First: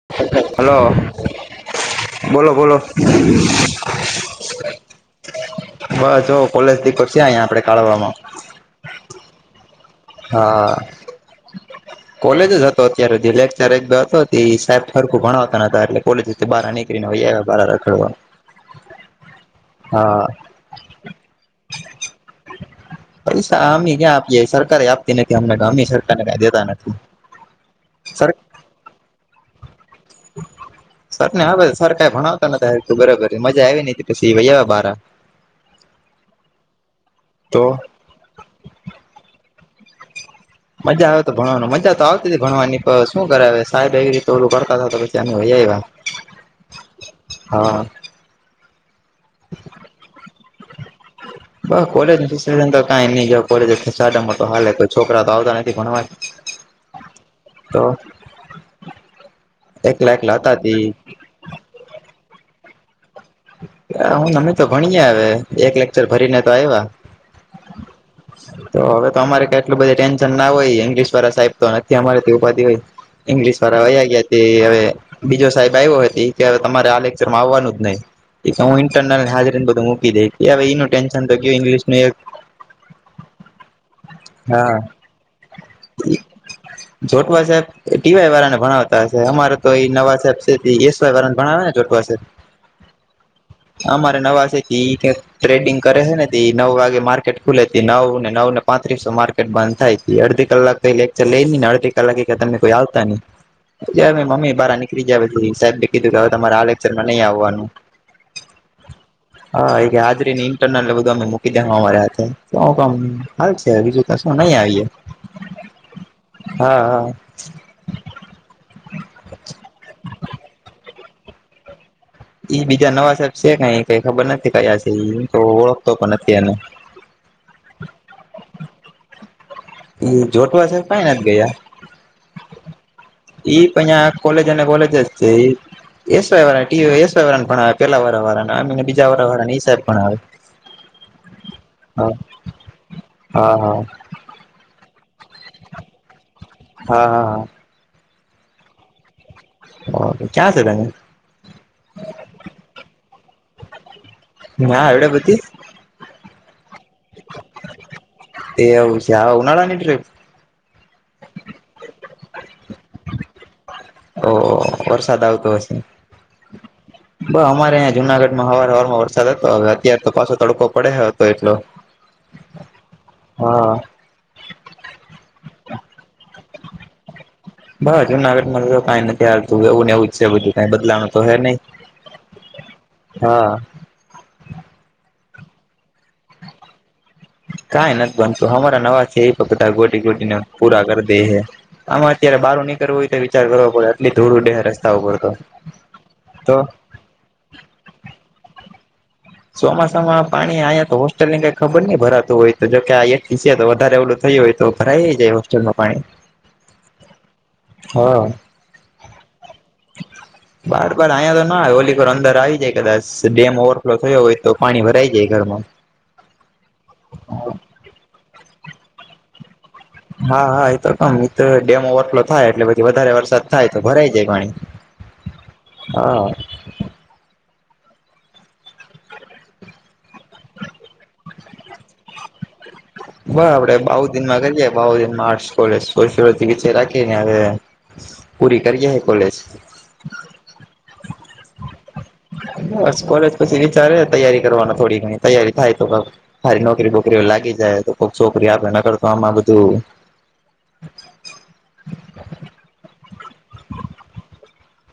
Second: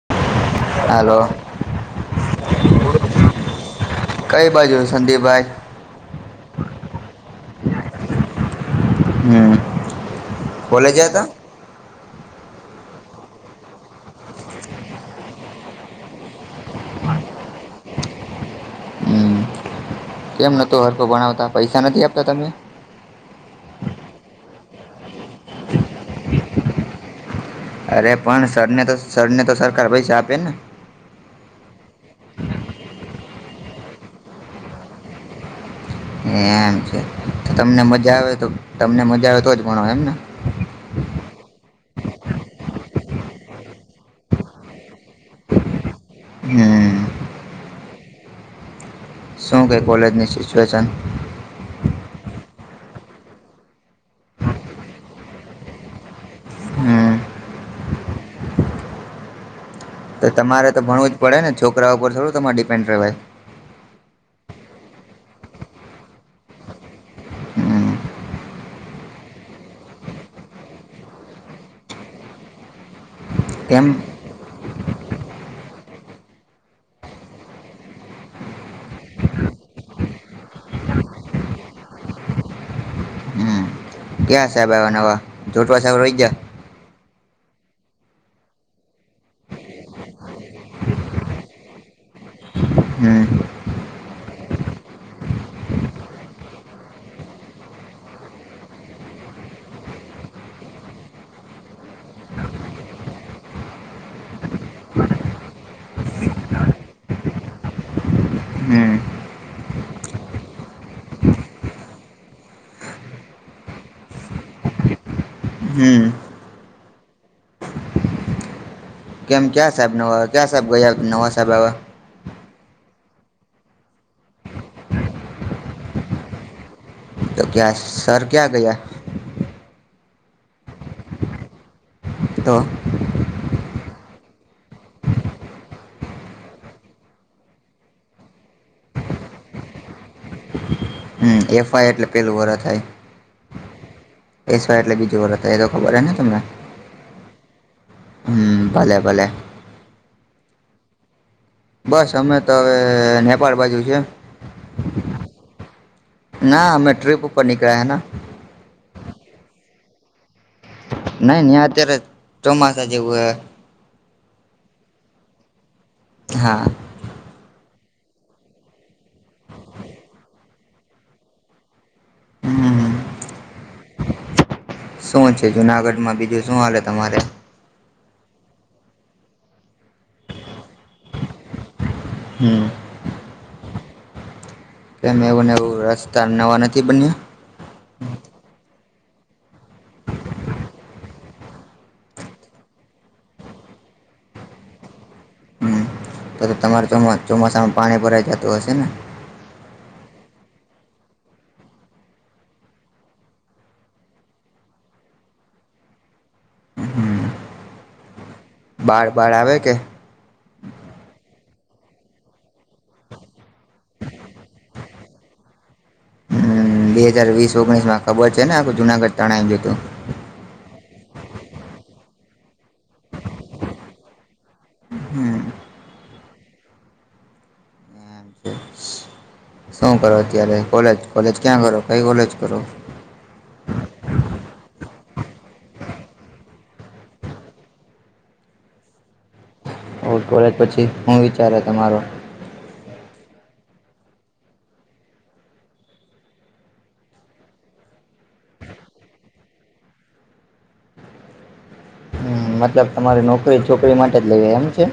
[inaudible] Hello. હાલો [inaudible] બોલો બોલો. કઈ [inaudible] બાજુ સંદીપભાઈ [inaudible] બસ હો કોલેજથી કરશ [unintelligible] આપડે [unintelligible] હમ હા. કોલેજ હતા કોલેજ જ હતો અત્યારે જે લેક્ચર એક બે હતો તે સાહેબ હરખું ભણાવતા ન હતા એટલે કોલેજ તે બહાર [unintelligible] બાર રખડવા. [inaudible] હમ હા કેમ નતો હરકો ભણાવતા પૈસા નથી આપતા તમે. પૈસા અમ ક્યાં આપીએ સરકારે આપતી નથી અમને તો અમેઈ સરકારને કઈ દેતા નથી. અરે સર પણ સરને તો સરને તો સરકાર પૈસા આપે ને સર ને હા સર કઈ ભણાવતા નથી બરાબર મજા આવી નહી પછીવા બાર એમ છે તમને મજા આવે તો તમને મજા આવે તોજ ભણો એમને મજા આવે તો ભણવાનું મજા તો આવતી હતી ભણવાની પણ શું કરે આવે સાહેબ એવી રીતે ઓલું કરતા હતા તો પછી એનું એવા હમ હા શું કે કોલેજની સિચ્યુએશન બસ કોલેજ તો કઈ એે સાડામાં હાલે કોઈ છોકરા તો આવતા નથી ભણવા હમ તો એકલા તો એકલા હતા તમારે તો તી ભણવું જ પડે ને છોકરા ઉપર થોડું તમારે ડિપેન્ડ રહેવાય હું અમે તો ભણીએ હ એક લેકચર ભરીને તો આવ્યા હમ તો હવે તો અમારે ક એટલું બધું ટેન્શન ના હોય ઇંગ્લિશ વાડા સાહે તો નથી અમારે ઉભા થાય હોય ઈંગ્લિશ વાળા કેમ વહી ગયા હવે બીજો સાહેબ આવ્યો કે હવે તમારે આ લેક્ચરમાં આવવાનું જ નહી હું ઇન્ટરનલ હાજરી ને બધું મૂકી દઈ હવે એનું ટેન્શન તો ગયું ઇંગ્શનું એક હમ ક્યાં સાહેબ હા આવ્યા નવા જોટવા સાહેબ રહી ગયા જોટવા સાહેબ ટી વાય વાળા ને ભણાવતા હશે અમારે તો એ નવા સાહેબ છે એસ વાય વાળાને ભણાવે ને જોટવા સાહેબ હમ અમારે નવા છે થી ટ્રેડિંગ કરે છે ને નવ વાગે માર્કેટ ખુલે નવને નવ ને પાંચ માર્કેટ બંધ થાય અડધી કલાક ક લેકચર લઈ ન ને અડધી કલાક તમને કોઈ આવતા નહી મમ્મી બહાર નીકળી જયાી સાહેબ કીધું કે તમારા આલેક્સરમાં નહી આવવાનું હમ હા એ હાજરી ઇન્ટરનલ બધું અ મૂકી દે અમારા હાથે હાલ છે બીજું કશું નહી આવીએ હમ હા હા કેમ ક્યા સાહેબ નવા કેમ સાહેબ ગયા નવા સાહેબ હવે એ બીજા નવા સાહેબ છે ક કઈ ખબર નથી કયા છે તો ઓળખતો પણ નથી એને તો ક્યાં સર ક્યાં ગયા એ જોટવા છે કઈ નહી નથી ગયા તો ઈ પણં કોલેજ અને કોલેજ છે એસ વાય વારા ભણાવે પણ આવે પેલા વાર ભણાવે આવીને બીજા વાર વાળાને ઈ સાહેબ ભણાવે હમ એફઆઈ એટલે હા પેલું વર થાય હા એસ વાય એટલે બીજું વર હતા એ તો ખબર હે ને તમને હા હા હા હ ભલે ભલે ઓ ક્યાં છે તને બસ અમે તો હવે નેપાળ બાજુ છે ના એવડે ના અમે ટ્રીપ ઉપર નીકળ્યા હે ને એ આવવું છે આ ઉનાળા ની ટ્રીપ નહી અત્યારે ચોમાસા જેવું હે ઓ વરસાદ આવતો હશે હા બ અમારે જુનાગઢમાં હવાર હવારમાં વરસાદ હતો હવે અત્ય્યારે તો પાછો તડકો પડે હતો એટલો હમ હા શું છે જુનાગઢમાં બીજું શું હાલે તમારે બસ જુનાગઢ માં તો કઈ નથી હાલતું એવું એવું જ છે બધું કાય બદલાણ તો હે નહી હમ હા કેમ એવુંને એવું રસ્તા નવા નથી બન્યા કઈ નથી બનતું અમારા નવા છે એ પણ બધા ગોટી ગોટીને પૂરા કરી દે છે આમાં અત્યારે બહાર નીકળવું હોય તો વિચાર કરવો પડે આટલી થોડ ઉડે રસ્તા ઉપર તો હમ તો તો તમારે ચોમાસામાં પાણી ભરાઈ જતું હશે ને ચોમાસામાં પાણી આયા તો હોસ્ટેલ ની કઈ ખબર નહી ભરાતું હોય તો જોકે આ એક છે તો વધારે ઓલું થાય હો તો ભરાયજાય હોલમાં હ બાર બાર આવે કે બાર બાર અહીંયા તો ના હોલીોર અંદર આવી જાય કદાચ ડેમ ઓવરફ્લો થયો હોય તો પાણી ભરાઈ જાય ઘરમાં હ બે હાજાર વીસ ઓગણીસ માં ખબર છે ને આખું જુનાગઢ તણાઈને જોતું હા હા એ તો કમ ઈ તો ડેમ ઓવરફ્લો થાય એટલે પછી વધારે વરસાદ થાય તો ભરાય જાય પાણી હમ હા શું કરો અત્યારે કોલેજ કોલેજ ક્યાં કરો કઈ કોલેજ કરો આર્ટ કોથી ચે રાખીને હવે પૂરી કરીએ કોલેજ ઓ કોલેજ પછી હું વિચાર તમારો બસ કોલેજ પછી વિચારે તૈયારી કરવાનો થોડી ઘણી તૈયારી થાય તોારી નોકરી બોકરી લાગે લી જાય તોક છોકરી આપે ન કરતો આમાં બધું હ મતલબ તમારી નોકરી છોકરી માટે જ લઈ એમ છે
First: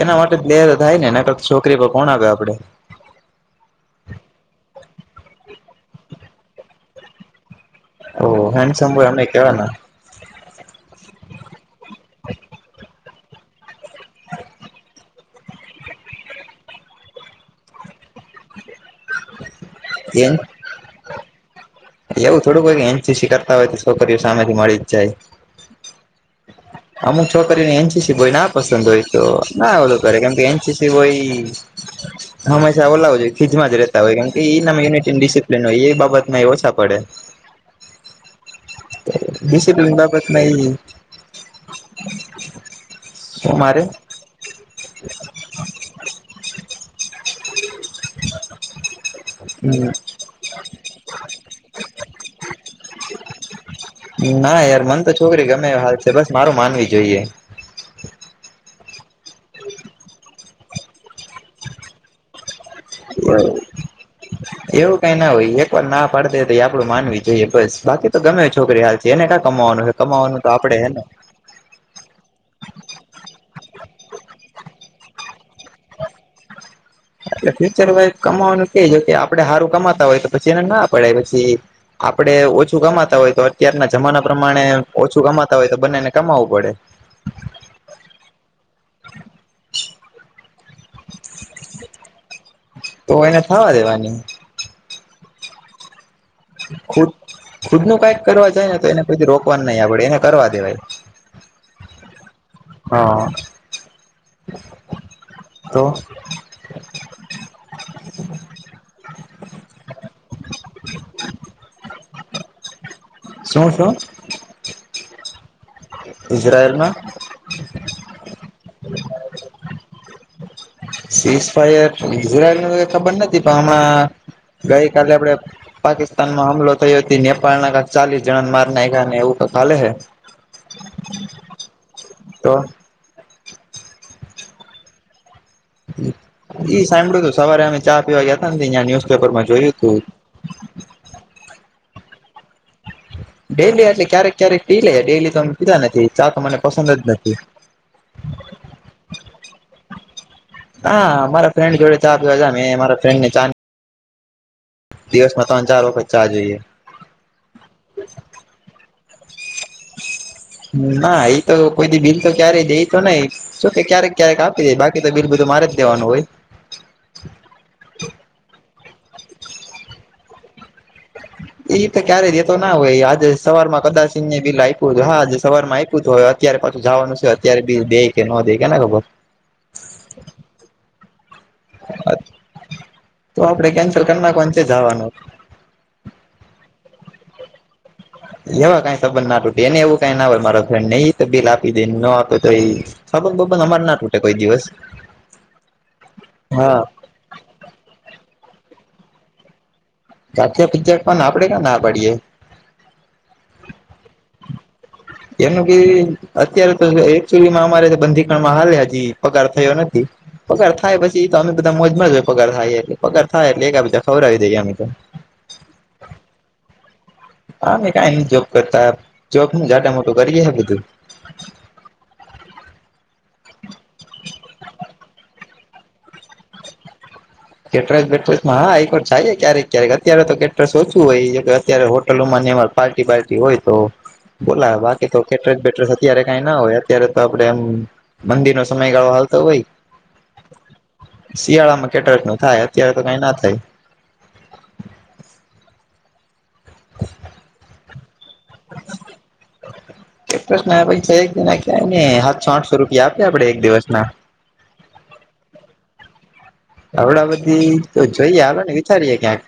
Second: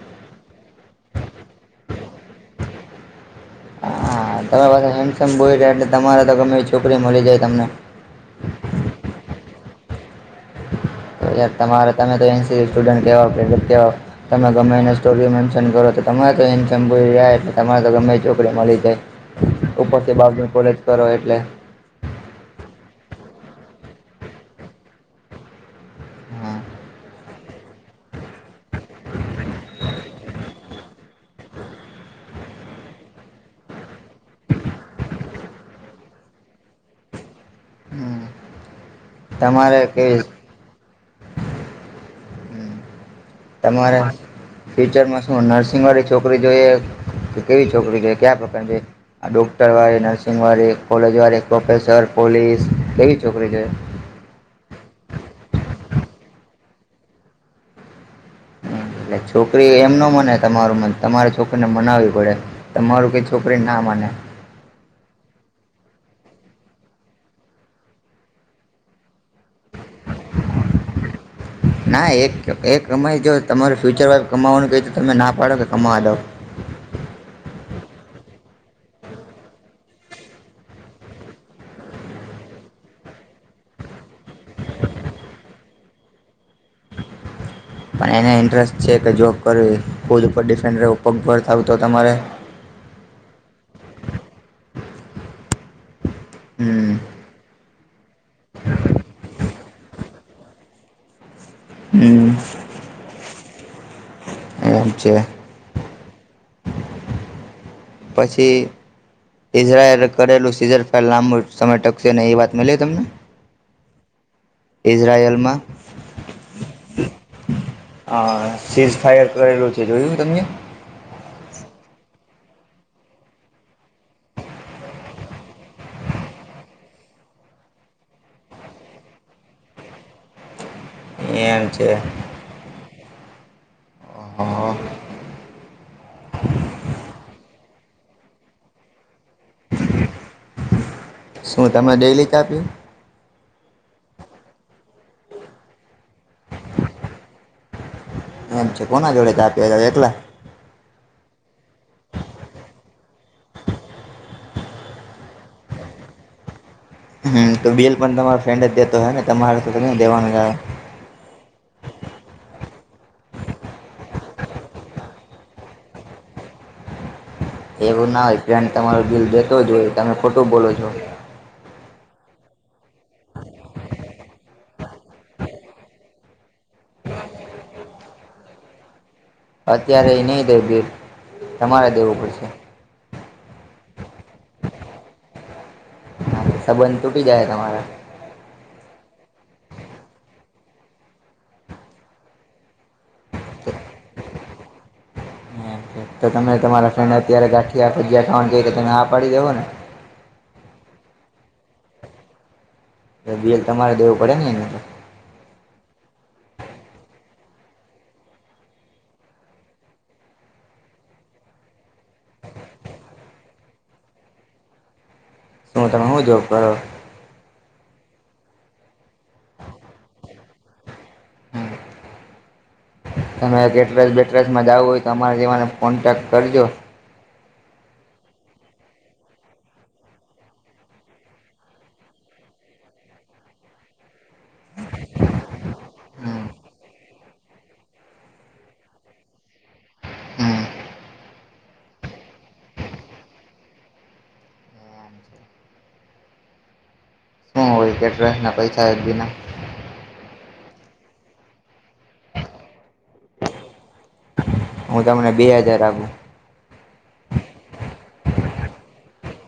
એના માટે બેે થાય નેને છોકરી પર કોણ આવે આપડે હા તમારી પાસે હેન્ડસમ બોય રહ્યા એટલે તમારે તો ગમે છોકરી મળી જાય તમને ઓહ હેન્ડસમ બોય અમે કેવાના તો યાર તમારે તમે તો એનસીસી સ્ટુડન્ટ કેવાઓ એ કે અતં તમે ગમે એને સ્ટોરી મેન્શન કરો તો તમારે તો એમ સંભૂ જાય એટલે તમારે તો ગમે છોકરી મળી જાય ઉપરથી એન બારની કોલેજ કરો એટલે એવું થોડુંક હોય કે એનસીસી કરતા હોય તો છોકરીઓ સામેથી મળી જ જાય હા અમુક છોકરીને એનસીસી બોય ના પસંદ હોય તો ના ઓલું કરે કેમ કે એનસીસી બોય હંમેશા ઓલા જ હોય ખીજમાં જ રહેતા હોય કેમ કે એનામ યુનિટી ડિસિપ્લિન હોય એ બાબતમાં એ ઓછા પડે [inaudible] હમ તમારે ડિસિપ્લિન કેવી બાબત નહી તમારે ફ્યુચરમાં શું નર્સિંગ વળી છોકરી જોઈએ કે કેવી છોકરી જોઈએ કયા પ્રકારની જોઈએ આ ડોક્ટરવાળી નર્સિંગવાડી કોલેજ વાળી પ્રોફેસર પોલીસ કેવી છોકરી જોએ ના યાર મને તો છોકરી ગમે હાલ છે બસ મારું માનવી જોઈએ એટલે છોકરી એમ ન મને તમારું મન તમારે છોકરીને મનાવવી પડે તમારું કંઈ છોકરી ના માને એવું કઈ ના હોય એક વાર ના પાડ દે તો એક વાર આપડું માનવી જોઈએ બસ બાકી તો ગમે છોકરી હાલ એને કા કમાવાનું હોય કમાવાનું તો આપડે હેને ના એક એક કમાઈ જો તમારું ફ્યુચર વાઇફ કમાવવાનું કહે તો તમે ના પાડો કે કમાવા દો એટલે ફ્યુચર વાઇફ કમાવાનું કે જો કે આપડે સારું કમાતા હોય તો પછી એને ના પડે પછી આપડે ઓછું કમાતા હોય તો અત્યારના જમાના પ્રમાણે ઓછું કમાતા હોય તો બંનેને કમાવવું પડે [inaudible] પણ એને ઇન્ટરેસ્ટ છે કે જોબ કરવી ખુદ ઉપર ડિફેન્ડ રહેવું પગ ઉપર થવું તો તમારે તો એને થવા દેવાની હમ ખુદ ખુદ નું કઈક કરવા જાય ને તો એના પછી રોક કવાની નહી આપડે એને કરવા દેવાય હમ હા એમ છે તો પછી ઇઝરાયલ કરેલું સિઝર [unintelligible] લાંબુ સમય ટકશેને નહીં એ વાત મળી તમને શું શું ઈઝરાયલમાં અ સીઝ ફાયર કરેલું છે જોયું તમને સીઝ ફાયર ઈઝરાયલ ને ખબર નથી પણ હમણાં ગઈકાલે આપડે પાકિસ્તાનમાં હમલો થયો હતી નેપાલ ના કાક ચાલીસ જણાને માર નાખ્યા ને એવું તો કાલે હે એમ છે તો હા ઈ સાંભળ્યું તું સવારે અમે ચા પીવા ગયાતા ને ત્યાં ન્યુઝપેપર માં જોયું તો શું તમે ડેલી ચા આપી ડેલી એટલે ક્યારેક ક્યારેક પી લઈએ ડેલી તોમે કીધા નથી ચા તો મને પસંદ જ નથી [inaudible] એમ છે કોના જોડે ચા પીવા જાઓ એકલા હા મારા ફ્રેન્ડ જોડે ચા પીવા જાઉં મે મારા ફ્રેન્ડ ને ચા દિવસ માં ત્રણ ચાર વખત ચા જોઈએ હમ તો બેિલ પણ તમારો ફ્રેન્ડ જ દેતો હે ને તમારે તો તમે દેવાનું આવે ના એ તો કોઈ બિલ તો ક્યારે દઈ તો નહી જોકે ક્યારેક ક્યારેક આપી દે બાકી તો બિલ બધું મારે જ દેવાનું હોય એવું ના હોય ફ્રેન્ડ તમારો બિલ દેતો જ હોય તમે ખોટું બોલો છો એ તો ક્યારેય જેતો ના હોય આજે સવાર માં કદાચિં ને બિલ આઇપુ હા સવારમાં આઇપુતું હવે અત્યારે પાછું જવાનું છે અત્યારે બી દે કે ન દે કેને ખબર અત્ય્યારે ને દ બર તો આપણે કેન્સલ કરી નાખ છે જવાનું સંબંધ તૂટી જાય તમારે એવા કઈ તબંધ નાૂટી એને એવું કઈ ના હો મારા ફ્રેડને એઈ તો બિલ આપી દે ન આપે તો એ સાબ બબન અમારે ના તૂટે કોઈ દિવસ તો તમે હા તમારા ફ્રેન્ડ અત્યારે ગાંઠિયા સજ્યા કાઉડ જઈ તો તને આ પાડી દવો ને કાઠ પજ પણ આપડે કે ના પડીએ બેલ તમારે દેવું પડે નને અહિયાયા તો એનું કે અત્યારે તો એકચુલીમાં અમારે બંધીકણમાં હાલે હજી પગાર થયો નથી પગાર થાય પછી તો અમે બધા મોજમાં જ હો પગાર થાય એટલે પગાર થાય એટલે એક બધા ખબર આવી દઈ ગયા અમે તો હું તમે હું જો કર હા કઈ ન જોબ કરતા જોબ જાટ મોટું કરીએે હ બધું હમ તમે એક એડ્રેસ બેટ્રેસ માં જાવ હોય તો અમારે તેવાને કોન્ટેક કરજો કેટરસ બેટસમાં હાકો જાય ક્યારેક ક્યારેક અત્યારે તો કેટરસ ઓછું હોય કે અત્યારે હોટલોમાં એમાં પાર્ટી પાર્ટી હોય તો બોલા બાકી તો કેટરેજ બેટરેસ અત્યારે કઈ ના હોય અત્યારે તો આપડે એમ મંદર નો સમયગાળો તો ભાઈ હમ શિયાળામાં કેટલાક નું થાય અત્યારે તો કઈ ના થાય [inaudible] શું હોય કેટરસ ના પૈસા એક બીના પ્રશ્ પછ એકના ક ને સાતસો આઠસો રૂપિયા આપે આપડે એક દિવસ ના હું તમને બે હાજાર આપું આવડા બધી તો જોઈએ આવે ને વિચારીએે ક્યાંક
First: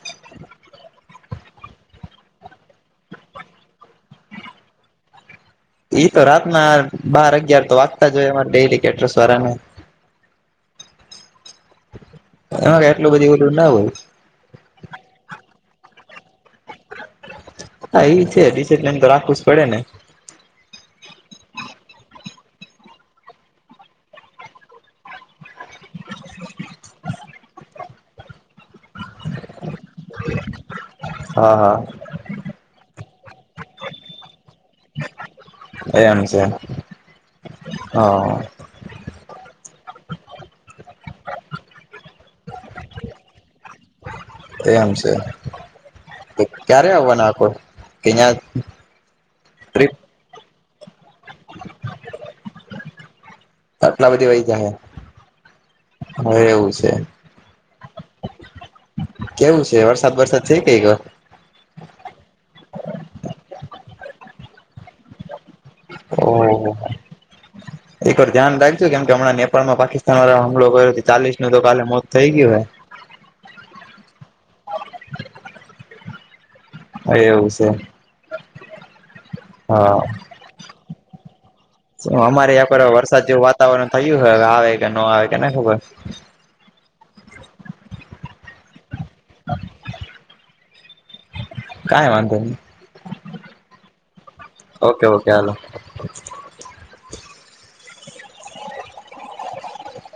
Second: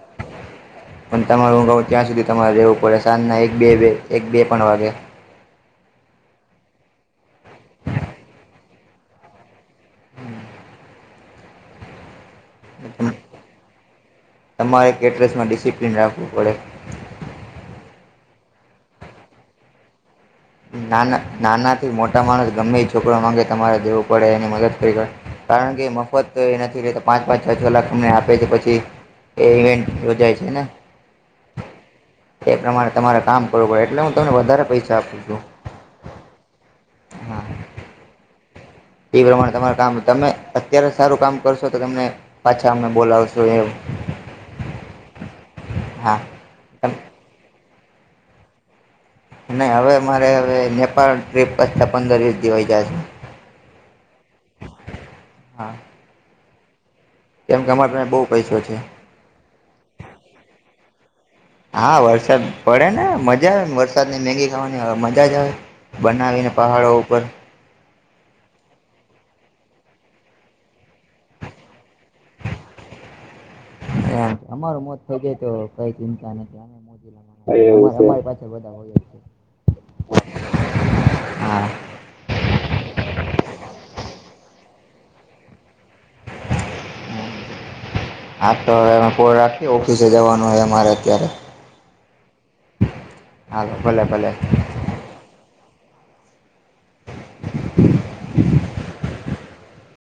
પણ તમારે હું ગઉ ત્યાં સુધી તમારે રહેવું પડે સાંજના એક બે એક બે પણ વાગે ઈ તો રાતના બાર અગિયાર તો વાગતા જ હોય અમા ડેલી કેટર્સ વાળા ને એમાં કે આટલું બધું ઓધું ના હોય તમારે કેટરસમાં ડિસિપ્લિન રાખવું પડે હા એ છે ડિસિપ્લીન તો રાખવું જ પડે ને ના નાના થી મોટા માણસ ગમે એ છોકરા માંગે તમારે જેવું પડે એની મદદ કરીે કારણ કે મફત નથી રેતો પાંચ પાંચ છ કલાક અમને આપે છે પછી એ ઇવેન્ટ યોજાય છે ને હા હા એ પ્રમાણે તમારે કામ કરવું પડે એટલે હું તમને વધારે પૈસા આપું છું એમ છે હા હ એ પ્રમાણે તમારા કામ તમે અત્યારે સારું કામ કરશો તો તમને પાછા અમે બોલાવશો એવું [inaudible] એમ છે હા ક્યારે આવવાનો આખો કેનયા નય હવે મારે હવે અંયા પર ટ્રીપ પચતા પંદર વીસ દી વઈ જશે જાહે. કેમ કે અમારે પાસે બહુ પૈસો છે કેવું છે વરસાદ બરસાદ છે, કઈક હા વરસાદ પડે ને મજા આવે વરસાદને મેગી ખાવાની અવે મજા જ આવે બનાવીને ઓહ પહાડો ઉપર એક વાત ધ્યાન રાખજો કેમ કે હમણાં નેપાળમાં પાકિસ્તાન વાળા હમલો કરયો ચાલીનું તો કાલે મોત થઈ ગયું હોય [inaudible] એમ અમાર મોત થઈ જાય તો કઈ ચિંતા નથી હે એવું છે એ બધા હોય જ છે. હા. હા. અમારે યા પર વરસાદ જેવું વાતાવરણ થયું હવે આવે કે ન આવે કે ને ખબર [inaudible] હા તો હવે અમે કોલ રાખી ઓફિસે જવાનું હોય અમારે અત્યારે કાઈ વાંધોની હાલો ભલે ભલે ઓકે ઓકે હાલો [inaudible]